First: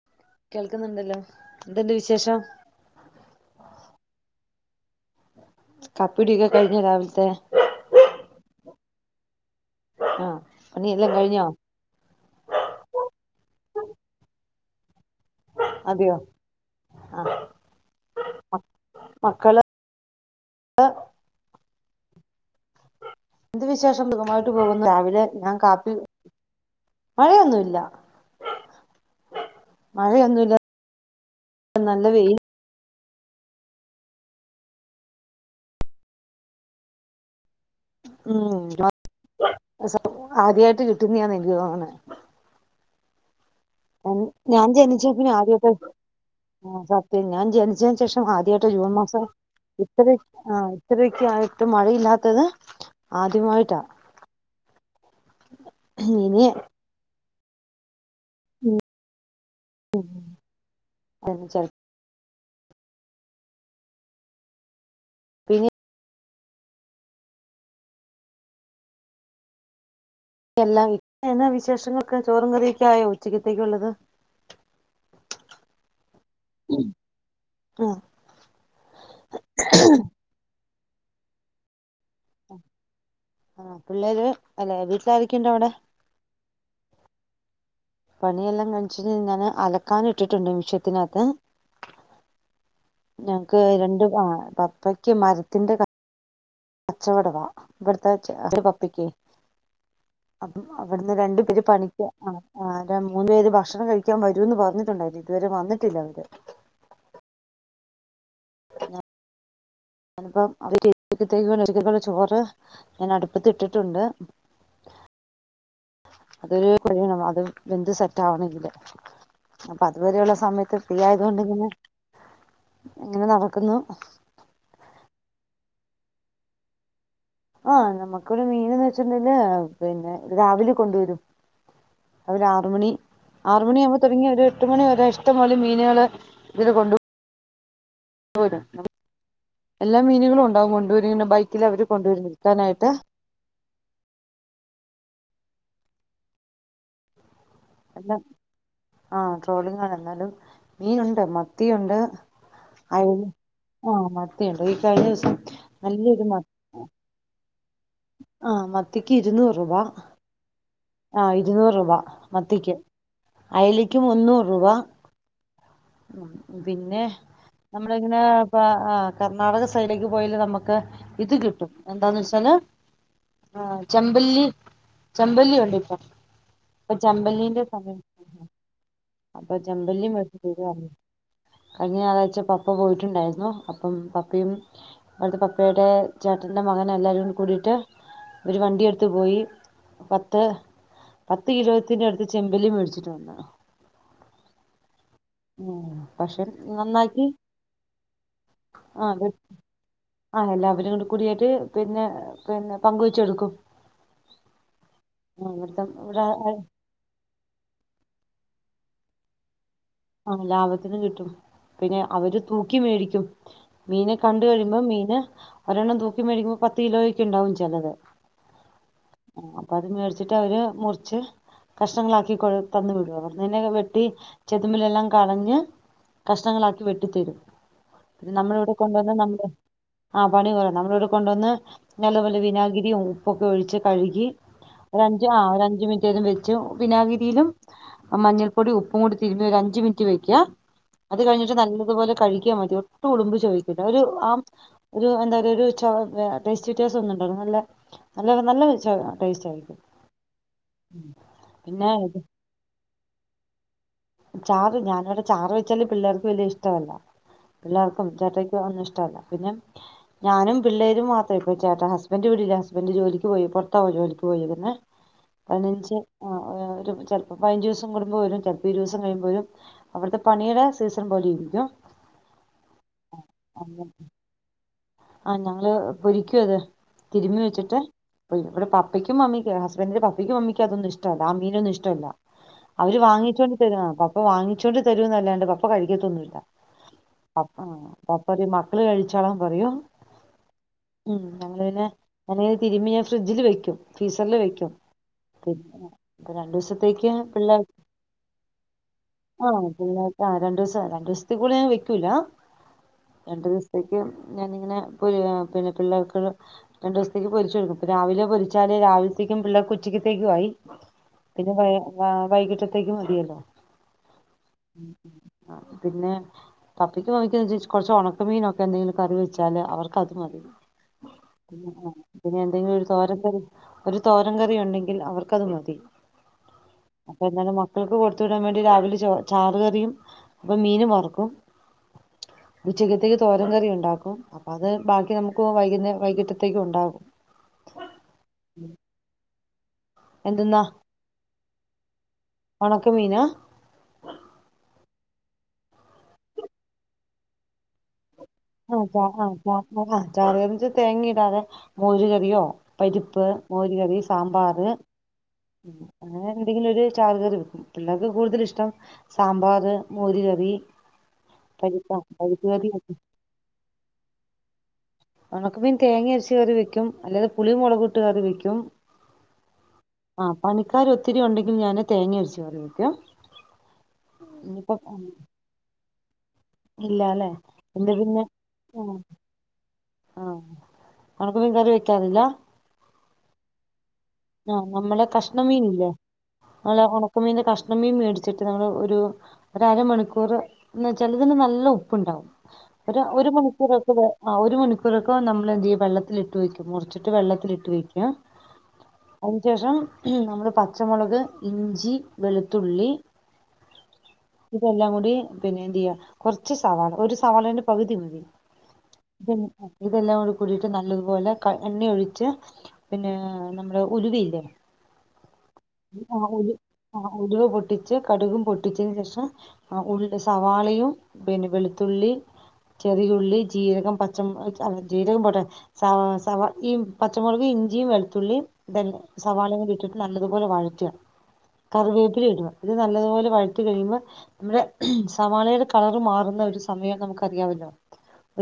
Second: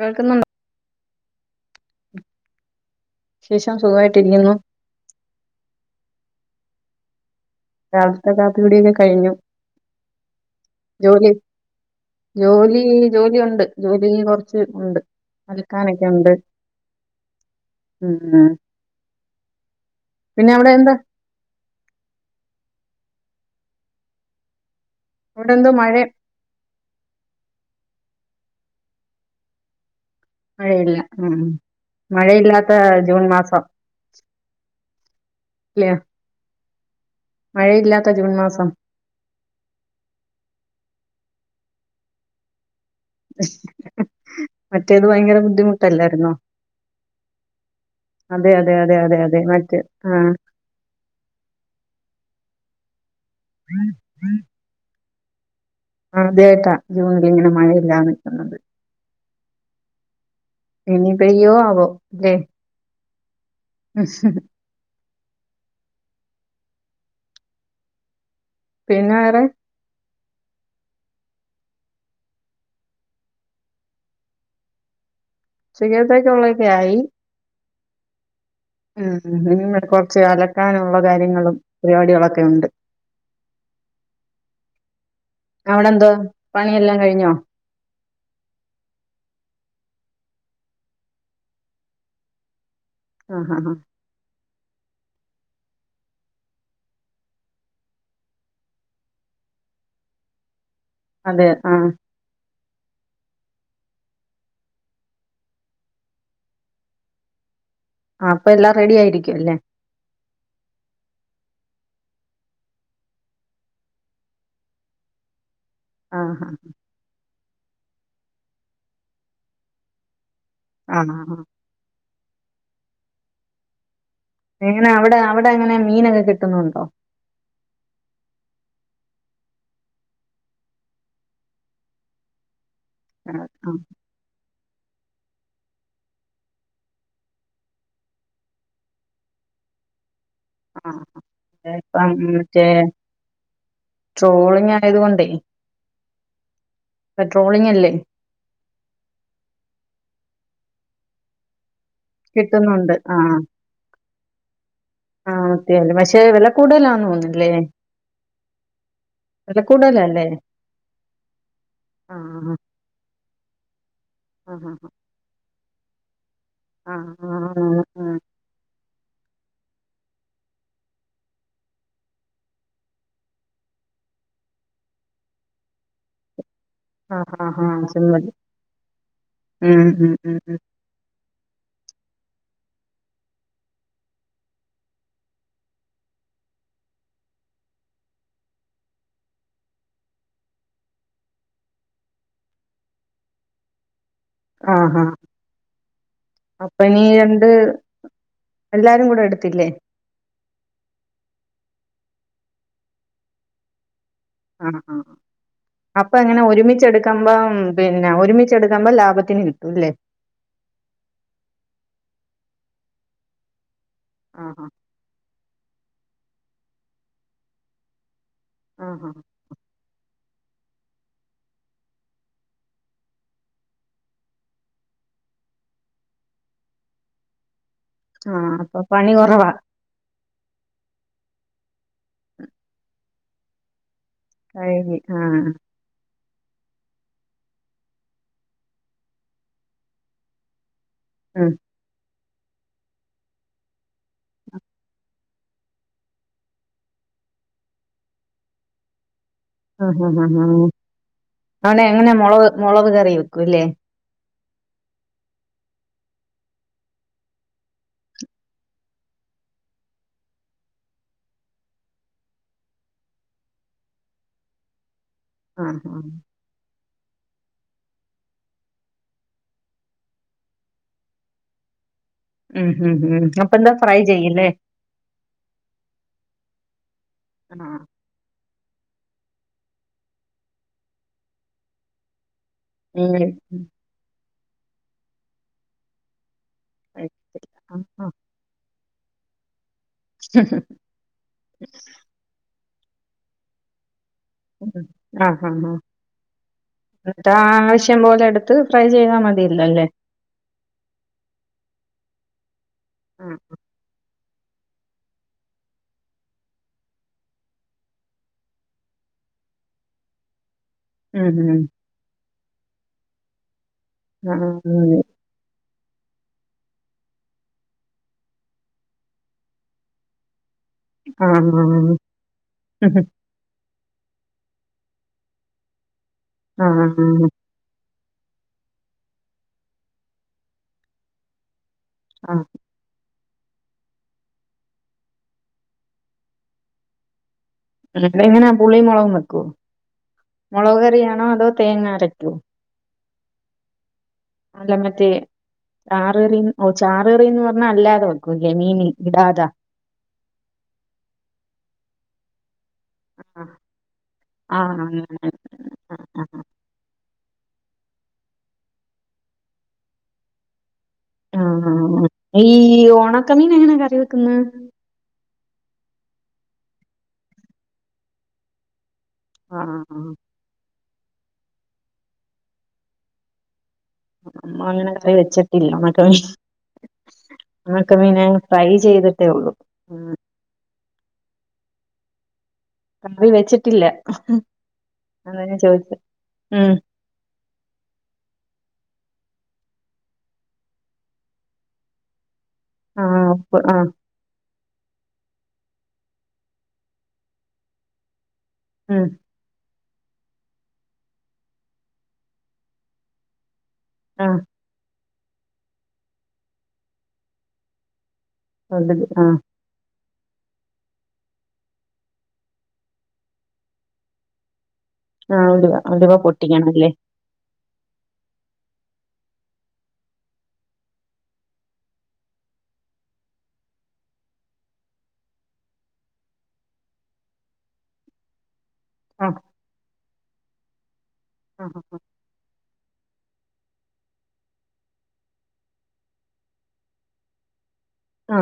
കേൾക്കുന്നുണ്ടോ കേൾക്കുന്നുണ്ടല്ലോ എന്ത്ണ്ട് വിശേഷം തിരിയുന്നു കപ്പിടിക്ക കഴഞ്ഞ രാവില്ത്തെ രാവിലത്തെ കാപ്പി കുടി ഒക്കെ കഴിഞ്ഞു ആഹ പണിയെല്ലാം ജോലി കഴിഞ്ഞോ ജോലി ജോലി ഒന്ന ണ്ട് ജോലി കുറച്ച് ണ്ട് അൽക്കാനൊക്കെ അതെയോ ഉണ്ട് ആ ഉം മക്കള് പിന്നെ അവിടെ എന്താ എന്ത് വിശേഷം സുഖമായിട്ട് പോകുന്നു രാവിലെ അവിടെ ഞാൻ എന്തോ കാപ്പി മഴ മഴയൊന്നുല്ല മഴയൊന്നുമില്ല മഴയില്ല ഉം നല്ല വെയിൽ മഴയില്ലാത്ത ജൂൺ മാസം ല്ലേ മാസം ഉം ആദ്യായിട്ട് കിട്ടുന്നയ എനിക്ക് തോന്ന്ണെ അ [unintelligible] ഞാൻ ജനിച്ച പിന്നെ ആദ്യക്കെ ബുദ്ധിമുട്ടല്ലായിരുന്നോ ആ സത്യം ഞാൻ ജനിച്ചന് ശേഷം അതെ ആദ്യയിട്ടോ അതെ ജൂൺ അതെ അതെ മാസം അതെ മറ്റ് ഇത്തര ആ ആഹ് ഇത്തരക്ക് ആയിട്ട് മഴ ഇല്ലാത്തത് ആദ്യമായിട്ടാ ഇനി ആദ്യായിട്ടാ ജൂണില് ഇങ്ങനെ മഴയില്ലാതെ നിക്ക്‌ന്നത് ഉ ഇനി പെയ്യോ ആവോ ലേ അ [unintelligible] ഈ പിന്നെ വേറെ എല്ലാം എന്നാ വിശേഷങ്ങളൊക്കെ ചോറും കറിയും ഒക്കെ ആയോ ഉച്ചക്കത്തേക്കുള്ളത് ഉച്ചകത്തേക് ഉളൊക്കെ ആയി ആഹ ഉം മ്മഡ് കുറച്ച് അലക്കാനുള്ള കാര്യങ്ങളും പരിപാടികളൊക്കെ ഉണ്ട് ആഹ പിള്ളേര് അല്ലെ വീട്ടിൽ ആരൊക്കെയുണ്ട് അവിടെ പണിയെല്ലാം കഴിഞ്ഞോ പണിയെല്ലാം കഴിഞ്ഞിറ്റ്ണ് അലക്കാന് ഇട്ടിട്ടുണ്ട് മെഷത്തിനകത്ത് ആഹ് ഞങ്ങക്ക് ആഹ് രണ്ട് ആ പപ്പയ്ക്ക് മരത്തിന്റെ കച്ചവടവാ ഇവിടുത്തെ ഒരു കപ്പക്ക് അവിടുന്ന് രണ്ടു അതെ പേര് ആഹ് പണിക്ക്‌ ആ ആ മൂന്നു പേര് ഭക്ഷണം കഴിക്കാൻ വരൂന്ന് പറഞ്ഞിട്ടുണ്ടായിരുന്നു ഇതുവരെ വന്നിട്ടില്ല അവര് ആ അപ്പൊ എല്ലാം റെഡി ആയിരിക്ക അല്ലേ ഞാനിപ്പോ അവര്ത്തേക്ക് ചോർ ഞാൻ അടുപ്പത്തിട്ടിട്ടുണ്ട് [unintelligible] ആഹ് അതൊരു കൊഴിയണം അത് വെന്തുസെറ്റ് ആവണെങ്കില് അപ്പൊ അതുവരെയുള്ള സമയത്ത് ഫ്രീ ആഹ് ആഹ് ആയതൊണ്ട് ഇങ്ങനെ ഇങ്ങനെ നടക്കുന്നു എങ്ങനെ അവിടെ അവിടെ എങ്ങനെ മീനൊക്കെ കിട്ടുന്നുണ്ടോ ആ നമ്മുക്കൊരു മീനെന്ന് വെച്ചിുണ്ടെങ്കില് പിന്നെ രാവിലെ കൊണ്ടുവരും അത് രാ ആറ മണി ആഹ് ആറ മണിയ ആകുമ്പോൾ [unintelligible] ആഹ് ആറുമണി ആവുമ്പൊതുടങ്ങി ഒരു എട്ട് മണി വരെ ഇഷ്ടം പോലെ മീനുകളെ ഇതില് കൊണ്ടുപോകും [inaudible] എല്ലാ മീനുകളും ഉണ്ട് ആ അപ്പ മറ്റേ വിൽക്കാനായിട്ട് ട്രോളിംഗ് ആയതുകൊണ്ടേ മം എല്ലാം ആഹ ട്രോളിങ്ങ ആണ് എന്നാലും മീൻ ഉണ്ട് മത്തിയ ഉണ്ട് കിട്ടുന്നുണ്ട് ആ ആ മത്തിയുണ്ട് ഈ കഴിഞ്ഞ ആ [inaudible] ദിവസം ആഹ മത്തിയല്ലെ പശെ നല്ലൊരു മ വെല കൂടുതലാന് തോന്നല്ലേ ആ മത്തിക്ക് ഇരുന്നൂറൂപ കൂടുതലല്ലേ ആഹ ഇരുന്നൂറ് രൂപ ആഹ് മത്തിക്ക് അയലക്ക് മുന്നൂറ് രൂപ ആഹ് ഉം പിന്നെ ആഹ് ആഹ് ആഹ് നമ്മള ആഹ് ഇങ്ങനെ [unintelligible] കർണാടക സൈഡിലേക്ക് പോയല് നമ്മക്ക് ഇത് കിട്ടും എന്താന്ന് വെച്ചാല് ആ ചെമ്പല്ലി ചെമ്പല്ലി ഉണ്ടിപ്പ ഇപ്പൊ ആഹ് ചമ്പല്ലിന്റെ ആഹ് ആഹ് സമയം ആഹ് [inaudible] അപ്പൊ ഉം ചമ്പല്ലി ഉം ഉം ഉം [unintelligible] കഴിഞ്ഞ ഞായറാഴ്ച പപ്പ പോയിട്ടുണ്ടായിരുന്നു അപ്പം പപ്പയും അവിടുത്തെ പപ്പേടെ [unintelligible] ചേട്ടന്റെ മകനുംഎല്ലാരും കൂടിട്ട് ഒരു വണ്ടി എടുത് പോയി പത്ത് പത്ത് കിലോത്തിന്റെ അടുത്ത് ചെമ്പലും മേടിച്ചിട്ട് വന്ന ആഹ ഉ പക്ഷെ നന്നാക്കി എല്ലാരും കൂടെ ആഹ് എടുത്തില്ലേ ആ എല്ലാവരും കൂടി കൂടിയിട്ട് പിന്നെ പിന്നെ പങ്കുവെച്ചെടുക്കും ആണ ആഹ ഇവിടുത്തെ ആ അപ്പൊ ഇവിടെ എങ്ങനെ ആ ഒരുമിച്ചെടുക്കുമ്പോ പിന്നെ [unintelligible] [unintelligible] ലാഭത്തിന് കിട്ടൂല്ലേ [unintelligible] ലാഭത്തിനും കിട്ടും പിന്നെ അവര് തൂക്കി മേടിക്കും മീന കണ്ട ആഹാ. കഴിയുമ്പോ മീന് ഒരെണ്ണം തൂക്കി മേടിക്കുമ്പോ പത്ത് കിലോക്ക ഉണ്ടാവും ചിലത് ആഹാ. ആഹ അത്മേടിച് [unintelligible] മുറിച്ച് കഷ്ണങ്ങളാക്കി [unintelligible] തന്നുവിടുംവെറുതെ ന്നെ വെട്ടി [unintelligible] [unintelligible] കളഞ്ഞ് കഷ്ണങ്ങളാക്കി വെട്ടിത്തരും പിന്നെ ആ നമ്മൾഇവിടെ അപ്പൊ പണി കൊണ്ടുവന്ന് നമ്മള് കൊറവാ. ആ പണി കുറ വനമ്മൾഇവിടെ കൊണ്ടുവന്ന് നല്ലവിനാഗിരിയും ഉപ്പൊക്കെ ഒഴിച്ച് കഴുകി ഒരഞ്ച് ആ ഒരഞ്ച് മിനിറ്റേരം വച്ചു മ വിനാഗിരിയിലും മഞ്ഞൾപ്പൊടി ഉപ്പും കൂടി തിരുമി ഒരു അഞ്ചു മിനിറ്റ് വെക്കുക അത് ഉം. കഴിഞ്ഞിട്ട് നല്ലപോലെ കഴിക്കും മ ഒട്ടും ഉടുമ്പ് ചോദിച്ചില്ല ഒരു ആ ഒരു എന്താ പറയ ഒരു ടെസ്റ്റ് വ്യത്യാസം ഉണ്ടാരുന്നില്ല നല്ല നല്ല നല്ല ഒരുപാചകമാണ് ആ ഹ ഹ ഹ അവനെ പിന്നെ എങ്ങനെ ഇത് മുളക് മുളക് കറി വെക്കൂല്ലേ ചാറ് ഞാനിവിടെ ചാറ് വെച്ചാല് പിള്ളേർക്ക് വലിയ ഇഷ്ടമല്ല പിള്ളേർക്കും ചേട്ടായ്ക്കും ഒന്നും ഇഷ്ടല്ല പിന്നെ ഞാനും പിള്ളേരും മാത്രേ ഇപ്പ ചേട്ട [unintelligible] ഹസ്ബന്റും ഹസ്ബൻറ് ജോലിക്ക് പോയി അപ്പുറത്താ ജോലിക്ക് പോയേക്കുന്നെ ആഹാ. പതിനഞ്ച് ആ ഒരു ചെലപ്പോ പതിനഞ്ച് ദിവസം കൂടുമ്പോ വരും ചെലപ്പോ ഒരു ദിവസം കഴിയുമ്പോഴും അവിടുത്തെ പണിയുടെ സീസൺ പോലെ ഇരിക്കും ഉം ഹം ഉ അപ്പൊ എന്താ ഫ്രൈ ചെയ്യല്ലേ ആ ഞങ്ങള് പൊരിക്കും അത് തിരുമി ആ. വെച്ചിട്ട് പോവും ഇവിടെ പപ്പക്കും അമ്മിക്ക് ഹസ്ബന്റിന്റെ പപ്പക്കും മമ്മിക്കും അതൊന്നും ഇഷ്ടല്ല ആ മീനൊന്നും ഇഷ്ടമല്ല അവര് മീന് വാങ്ങിച്ചോണ്ട് തരുന്നത പപ്പ വാങ്ങിച്ചോണ്ട് തരുന്നതല്ലാണ്ട് പപ്പ കഴിക്കത്തൊന്നുമല്ല പ്പ ആഹാ. പപ്പദി മക്കളും കഴിചോളം പറയും ഉം ഞങ്ങ പിന്നെ നാൻ തിരുമ്പി ഞാൻ ഫ്രിഡ്ജിൽ വെക്കും ഫ്രീസറിൽ വെക്കും ആഹാഹാ. പിന്നെ പ്പം രണ്ടു ദിവസത്തേക്ക് എന്നിട്ട് ആ പിള്ളേ ആവശ്യം പോലെ എടുത്ത് ഫ്രൈ ചെയ്താ മതിയല്ലോ അല്ലേ? ആഹ് രണ്ട് ദിവസം രണ്ടു ദിവസത്തെ കൂടെ ഞൻ വെക്കൂല ആ. രണ്ടു ദിവസത്തേക്ക് ഞാനിങ്ങനെ പിന്നെ പിള്ളേർക്ക്‌ രണ്ടു ദിവസത്തേക്ക് പൊരിച്ച് കൊടുക്കും ഇപ്പൊ രാവിലെ പൊരിച്ചാല് രാവിലത്തേക്കും പിള്ളേർക്ക് ഉച്ച ത്തേക്കും ആയി ഉം പിന്നെ ഉം. വൈ വൈകിട്ടത്തേക്കും മതിയല്ലോ ആ ആ പിന്നെ പപ്പിക്കും മമിക്കും കൊറച്ച് ഉണക്ക മീനൊക്കെ എന്തെങ്കിലും കറി വെച്ചാല് അവർക്ക് അത് മതി ആ. പിന്നെ എന്തെങ്കിലും ഒരു തോരക്കറി ഒരു തോരം കറി ഉണ്ടെങ്കിൽ അവർക്കത് മതി അ ആ ഹ അപ്പൊ ഹാ [unintelligible] കൊടുത്തു വിടാൻ വേണ്ടി രാവിലെ ച ചാർ കറിയും അപ്പൊ മീനും വറക്കും ആ. ഉച്ചക്കത്തേക്ക് തോരം കറി ഉണ്ടാക്കും അപ്പ അത് ബാക്കി നമുക്ക് വൈകുന്നേ വൈകിട്ടത്തേക്കും ഉണ്ടാകും എങ്ങനാ പുളി മുളക് വെക്കുവോ- എന്തെന്നാ മുളക് കറിയാണോ അതോ തേങ്ങ അരക്കുവോ ഒണക്ക മീനാ അല്ല മറ്റേ- ചാറ് കറിന്ന് ഓ ചാറ് കറിന്ന് പറഞ്ഞാൽ അല്ലാതെ വെക്കൂല്ലേ ആ മീന് ആ ആ ഇടാതെ. [unintelligible] ചറ തേങ്ങിടാതെ മോര് കറിയോ പരിപ്പ്, ആ മോര് കറി, സാമ്പാർ, ആ, അങ്ങനെ ആ ആ അങ്ങനെ ആ. എന്തെങ്കിലും ഒരു ചാറ് കറി പിള്ളേർക്ക് കൂടുതൽ ഇഷ്ടം സാമ്പാർ- മോര് കറി പരിപ്പ് ആഹ- ആ- പരിപ്പ് ഈ കറി ഒണക്കമീൻ എങ്ങനെയാ കറി വെക്കുന്നത് ഉണക്ക മീൻ തേങ്ങ അരച്ച് കറി വെക്കും അല്ലത് പുളി മുളകിട്ട് കറി വെക്കും ആഹ ആഹ ആൾക്കാർ ഒത്തിരി ഉണ്ടെങ്കിൽ ഞാൻ തേങ്ങ അരച്ച് കറി വെക്കും [unintelligible] ഇനിയിപ്പോ അങ്ങനെ കറി വെച്ചിട്ടില്ല [unintelligible] ഇല്ലാല്ലേ എന്താ ഉണക്ക മീന് പിന്നെ ഫ്രൈ ആ ചെയ്തിട്ടേ ഉള്ളു ആ- നിനക്ക് മീൻകറി വെക്കാൻ അറിയില്ല കറി വെച്ചിട്ടില്ല ആ- നമ്മളെ അതാ ഞാൻ കഷ്ണമീൻ ഇല്ലേ- ചോദിച്ചെ. ഉം. നമ്മളെ ഉണക്കമീൻ കഷ്ണമീൻ മേടിച്ചിട്ട് നമ്മള് ഒരു ഒരമണിക്കൂർ എന്ന വച്ചാൽ ഇതിന് നല്ല ഉപ്പുണ്ടാവും ഒരു ആ ഒരു ഉപ്പ് മണിക്കൂർ ആ ഒക്കെ [unintelligible] ആ ഒരു മണിക്കൂർ [unintelligible] നമ്മൾ എന്ത് ചെയ്യ വെള്ളത്തിട്ട് വെക്കും മുറിച്ചിട്ട് വെള്ളത്തിട്ട് വയ്ക്കുക ഉം അതിനുശേഷം നമ്മള് പച്ചമുളക്- ഇഞ്ചി- വെളുത്തുള്ളി- ആ. ഇതെല്ലാം കൂടി പിന്നെ എന്ത് ചെയ്യാ കുറച്ച് സവാള ഒരു സവാളന്റെ പകുതി മതി- [unintelligible] ആ ഇത ഇതെല്ലാം കൂടി കൂടിട്ട് നല്ലതുപോലെ എണ്ണ ഒഴിച്ച് പിന്നെ നമ്മുടെ ഉലുവയില്ലേ ആഹ് ഉലുവ- ഉലുവ ആ ഉലു പൊട്ടിക്കണംല്ലേ ആ ഉലുവ പൊട്ടിച്ച് കടുകും പൊട്ടിച്ചതിനന് ശേഷം- ഉള് സവാളയും- പിന്നെ വെളുത്തുള്ളി- ചെറിയുള്ളി- ജീരകം- പച്ചമ [unintelligible] ജീരകം പോട്ടെ [unintelligible] ഈ പച്ചമുളക് ഇഞ്ചിയും വെളുത്തുള്ളിയും ഇതന്നെ ആഹ് സവാളങ്ങ ഇട്ടിട്ട് നല്ലതുപോലെ വഴറ്റുക ആഹ് കറിവേപ്പില ഇടുക നല്ലതുപോലെ വഴറ്റി കഴിയുമ്പോ- നമ്മുടെ സവാളയുടെ കളർ മാറുന്ന ഒരു സമയം നമുക്ക്റിയാമല്ലോ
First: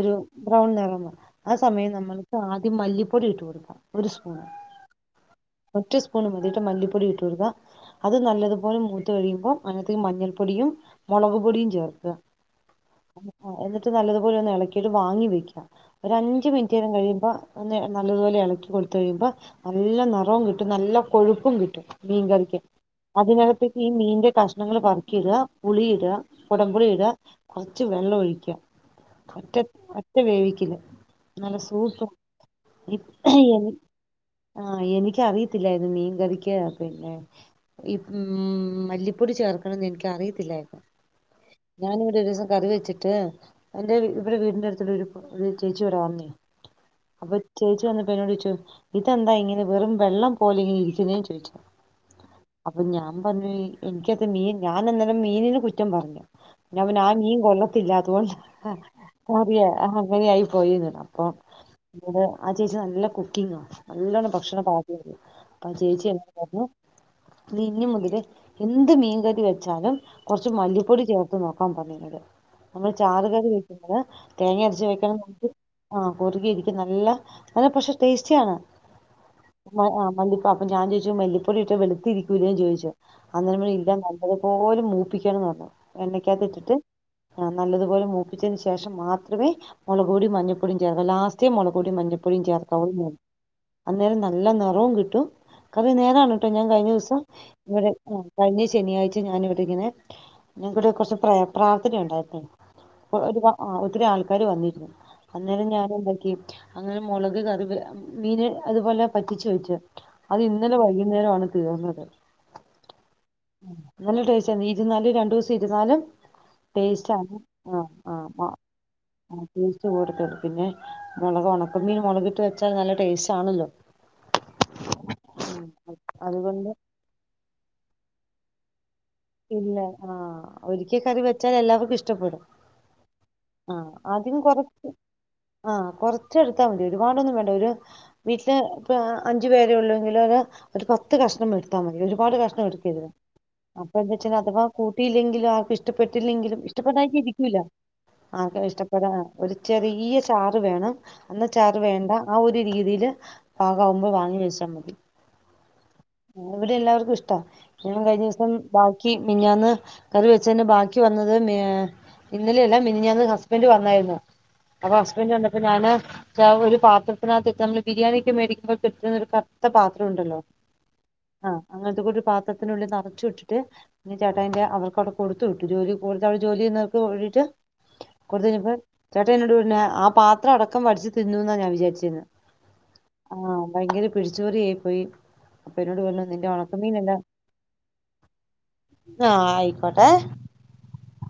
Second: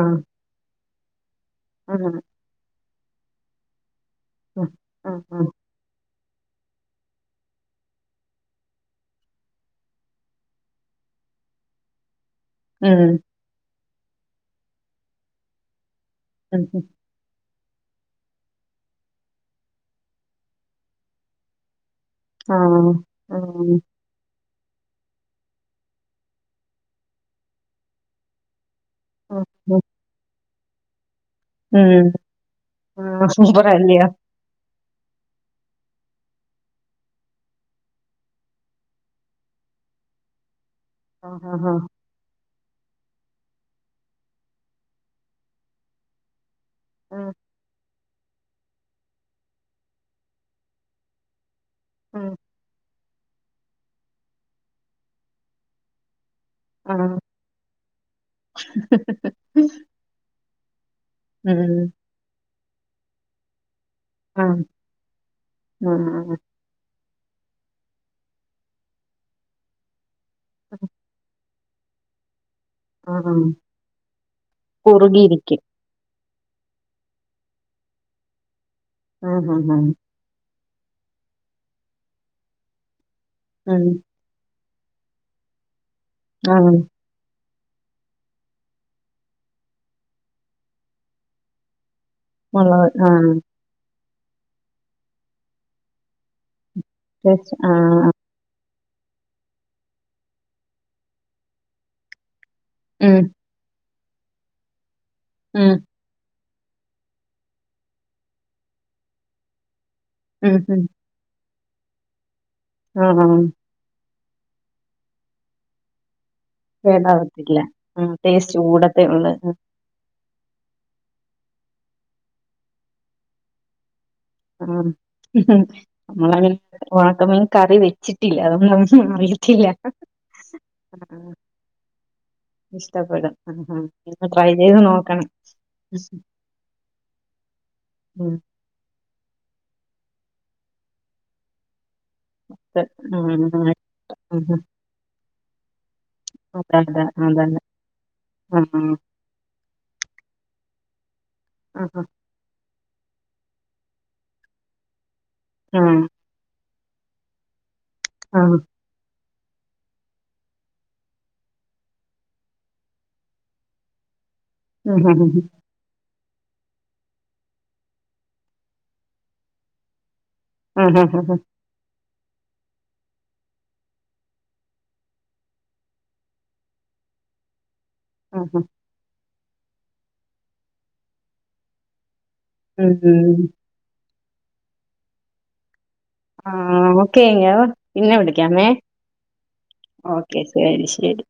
ഒരു ആഹ് ബ്രൗൺ നിറം- ആ സമയം അങ്ങനെ നമ്മൾക്ക് ആദ്യം മല്ലിപ്പൊടി ഇട്ടു കൊടുക്കാം ഒരു സ്പൂണ്- ഉം ഒറ്റ സ്പൂൺ മതി- മല്ലിപ്പൊടി ഇട്ട കൊടുക്ക- അത് നല്ലതുപോലെ മൂത്ത് കഴുമ്പോ- അങ്ങത്ത മഞ്ഞൾ പൊടിയും- മുളക് പൊടിയും ഇഞ്ചിയും എന്നിട്ട് നല്ലതുപോലെ ഒന്ന് ഇളക്കിട്ട് മാങ്ങി വെക്ക ഒരു അഞ്ചു ഉം ഉം മിനിറ്റേരം കഴിയുമ്പോ ഒന്ന് നല്ലതുപോലെ ഇളക്കി കൊടുത്ത് കഴിയുമ്പോ നല്ല നിറവും കിട്ടും നല്ല കൊഴുപ്പും കിട്ടും മീൻ ആ കറിക്ക് ഉം അതിനകത്തേക്ക് ഈ മീന്റെ കഷ്ണങ്ങള് പെറക്കിയിട പുളിയിട കൊടംപുളിയിട കുറച്ച് വെള്ളം ഒഴിക്ക ആഹ് ഒറ്റ് ആഹ് ഉം ഒറ്റ വേവിക്കല് നല്ല സൂപ്പർ ഉം ഇ ആഹ് [unintelligible] സൂപ്പറല്ലിയോ ആ എനിക്കറിയത്തില്ലായിരുന്ന് മീൻ കറി നിക്ക് പിന്നെ ഈമ് മല്ലിപ്പൊടി ചേർക്കണംന്ന് എനിക്ക് അറിയത്തില്ലായിരുന്നു ഹാ ഹാ ഹാ ഞാനിവിടെ ഒരു ദിവസം കറി വെച്ചിട്ട് എന്റെ വി ഇവിരെ വീടിന്റെ അടുത്തുള്ളരു ഒരു ചേച്ചി ഇവിടെ വന്നേ ആഹ് അപ്പൊ ചേച്ചി വന്നപ്പോ എന്നോട് ചോദിച് ഇതെന്താ ഇങ്ങനെ വെറും വെള്ളം പോലെ ഇങ്ങനെ ഇരിക്കുന്നേന്നു ചേദി ഉം [unintelligible] അപ്പൊ ഞാം ഞാൻ പറഞ്ഞു എനിക്കത് മീൻ ഞാനഅന്നേരം മീനനെ കുറ്റം പറഞ്ഞു ഞാൻ പിന്നെ ആ ആഹ് മീൻ കൊള്ളത്തില്ല അതുകൊണ്ടാ കറിയേ അങ്ങനെയായി പോയിന്നു പറഞ്ഞു അപ്പൊ ഉം അത് ആ ചേച്ചി നല്ല കുക്കിംഗ്ങ്ങാ നല്ലോണം ഭക്ഷണം ആഹ് പാ [unintelligible] അപ്പം ചേച്ചി എന്നെ ആഹ് വീഞ് മുയില് എന്ത് മീൻകറി വെച്ചാലും കുറച്ച് മല്ലിപ്പൊടി ചേർത്ത് നോ ക്കാൻ പറഞ്ഞത് നമ്മള് ആഹ് ചാറുകറി വെക്കുന്നത് തേങ്ങ അരച് വെക്ക് ന്നാ ത് കുറുകിയിരിക്കും ആ കുറുകി ഇരിക്കും നല്ല നല്ല പക്ഷെ ടേസ്റ്റി ആണ് ആഹ് ആഹ് ആഹ് മല്ലിപ്പ അപ്പ ഞാൻ ചോദിച്ചു മല്ലിപ്പൊടി ഇട്ട വെളുത്തി ഇരിക്കൂലേ ചോദിച്ചു അന്നേരം പറഞ്ഞു ഉം ഇല്ല നല്ലത് പോലെ മൂപ്പിക്കണന്ന് പറഞ്ഞു ആഹ് എണ്ണക്കാതിട്ടിട്ട് നല്ലതുപോലെ മൂപ്പിച്ചതിന് ശേഷം മാത്രമേ മുളകുപൊടി മഞ്ഞൾപൊടിം ചേർ ലാസ്റ്റേ മുളകുപൊടി മഞ്ഞ അപ്പോഴും ചേർക്കാവും മുളക് ന്നെള്ളു ആഹ് അന്നേരം നല്ല നിറവും കിട്ടും കറി നേരാണ് ട്ടോ ഞാൻ കഴിഞ്ഞോസം ടേസ്റ്റ് ഇവിടെ ആഹ് കഴിഞ്ഞ ശ ശനിയാഴ്ച ഞാനി ഇവിടെ ഇങ്ങനെ ഞങ്ങക്കിവിടെ കുറച്ച് പ്ര പ്രാർത്ഥന ഉണ്ടായിരുന്ന് ഉം ഒര്ത ആ ഒത്തിരി ആൾക്കാര് വന്നിരുന്നു അന്നേരം ഉം ഞാന് എന്താക്കി അങ്ങനെ മുളക് കറിവ് മീന് അതുപോലെ പറ്റിച്ചു വെച്ച് അത് ഉം ഇന്നലെ വൈകുന്നേരംആണ് തീർന്നത് ആ ആ നല്ല ടേസറ്റാ ഇരുന്നാലും രണ്ടൂസം ഇരുന്നാലും ടെസ്റ്റാ കേടാവത്തില്ല ഹ് ആ ആഹ് ആ ടേസ്റ്റ് കൂടത്തേ ഉള്ളൂ ടെസ്റ്റ്‌ കൂടുതല് പിന്നെ മുളക് ഉണക്ക മീൻ മുളകിട്ട് വെച്ചാൽ നല്ല ടേസ്റ്റ് ആണല്ലോ ആ ഉം. നമ്മളങ്ങനെ അതുകൊണ്ട് ഉണക്കമീൻ കറി വെച്ചിട്ടില്ല അതൊണ്ടാന്ന് അറിയത്തില്ല ഇല്ല ആ ഒരിക്കൽ ആ കറി വെച്ചാൽ എല്ലാവർക്കും ഇഷ്ടപ്പെടും. ഇഷ്ടപ്പെടും ഹ്ം ഇന്ന് ആദ്യം ട്രൈ ചെയ്ത് നോക്കണം ആ കൊറച്ച് എടുത്താ മതി ഒരുപാടൊന്നും വേണ്ട ഒരു ഉം വീട്ടില് ഇപ്പ് അഞ്ചു പേരെ ഉള്ളൂങ്കില് ഒരു പത്ത് കഷ്ണം എടുത്താ മതി ഒരു ഒരുപാട് കഷ്ണം എടുക്കരുത് അപ്പ എന്താ ആഹ് ആഹ് വെച്ചാൽ ആഹാ. അഥവാ കൂട്ടിയില്ലെങ്കില് ആർക്കും ഇഷ് ഇഷ്ടപ്പെട്ടില്ലെങ്കിലും അതെ അതെ ഇഷ്ടപ്പെടാതിരിക്കൂല്ല അതന്നെ ആർക്കാ ആഹ് ഇഷ്ടപ്പെടാന ഒരു ചെറിയ ചാറ് വേണം എന്ന ചാറ് ആഹ് വേണ്ട ആ ഒരു രീതിൽ പാകം ആകുമ്പോൾ വാങ്ങി വെച്ചാൽ മതി ആ ഇവിടെ എല്ലാവർക്കും ഇഷ്ടാ ഞങ്ങള് കഴിഞ്ഞ ദിവസം ബാക്കി മിഞ്ഞാന്ന് കറി വെച്ചതിൻ്റ ബാക്കി വന്നത് ഇന്നലെല്ല മിനിഞ്ഞാന്ന് ഹസ്ബെന്റ് വന്നായിരുന്നു അപ്പൊ ഹസ്ബെന്റ് വന്നപ്പോ ഞാന് ഞാരു പാത്രത്തിനാത്ത് നമ്മള് [unintelligible] ബിരിയാണിയൊക്കെ മേടിക്കുമ്പോ കിട്ടുന്ന ഒരു റ്ത്ത പാത്രം ഉണ്ടല്ലോ ആ ആഹ്ആ ആഹ് അങ്ങനത്തെ കൂടി ഒരു പാത്രത്തിനുള്ളിൽ നിറച്ചു ഇട്ടിട്ട് ഞ ചേട്ടായിന്റെ അവർക്ക അവിടെ കൊടുത്ത് വിട്ടു ജോലിക്ക്‌ടെ ജോലി ചെയ്യുന്നവർക്ക് വേണ്ടിട്ട് കൊടുത്ത് ആഹ് കഴിഞ്ഞപ്പോം ചേട്ടന്നോട് രഞ്ഞെ ആ പാത്രം അടക്കം വടിച്ച് തിന്നുന്നാ ഞാൻ വിചാരിച്ചിരിന്ന് ഹ് ഹ് പിടിച്ചുപറിയായിപ്പോയി ആ ഓക്കെങ് പിന്നെ വിളിക്കാമേ ആ ആയിക്കോട്ടെ ഓക്കെ ശരി ശരി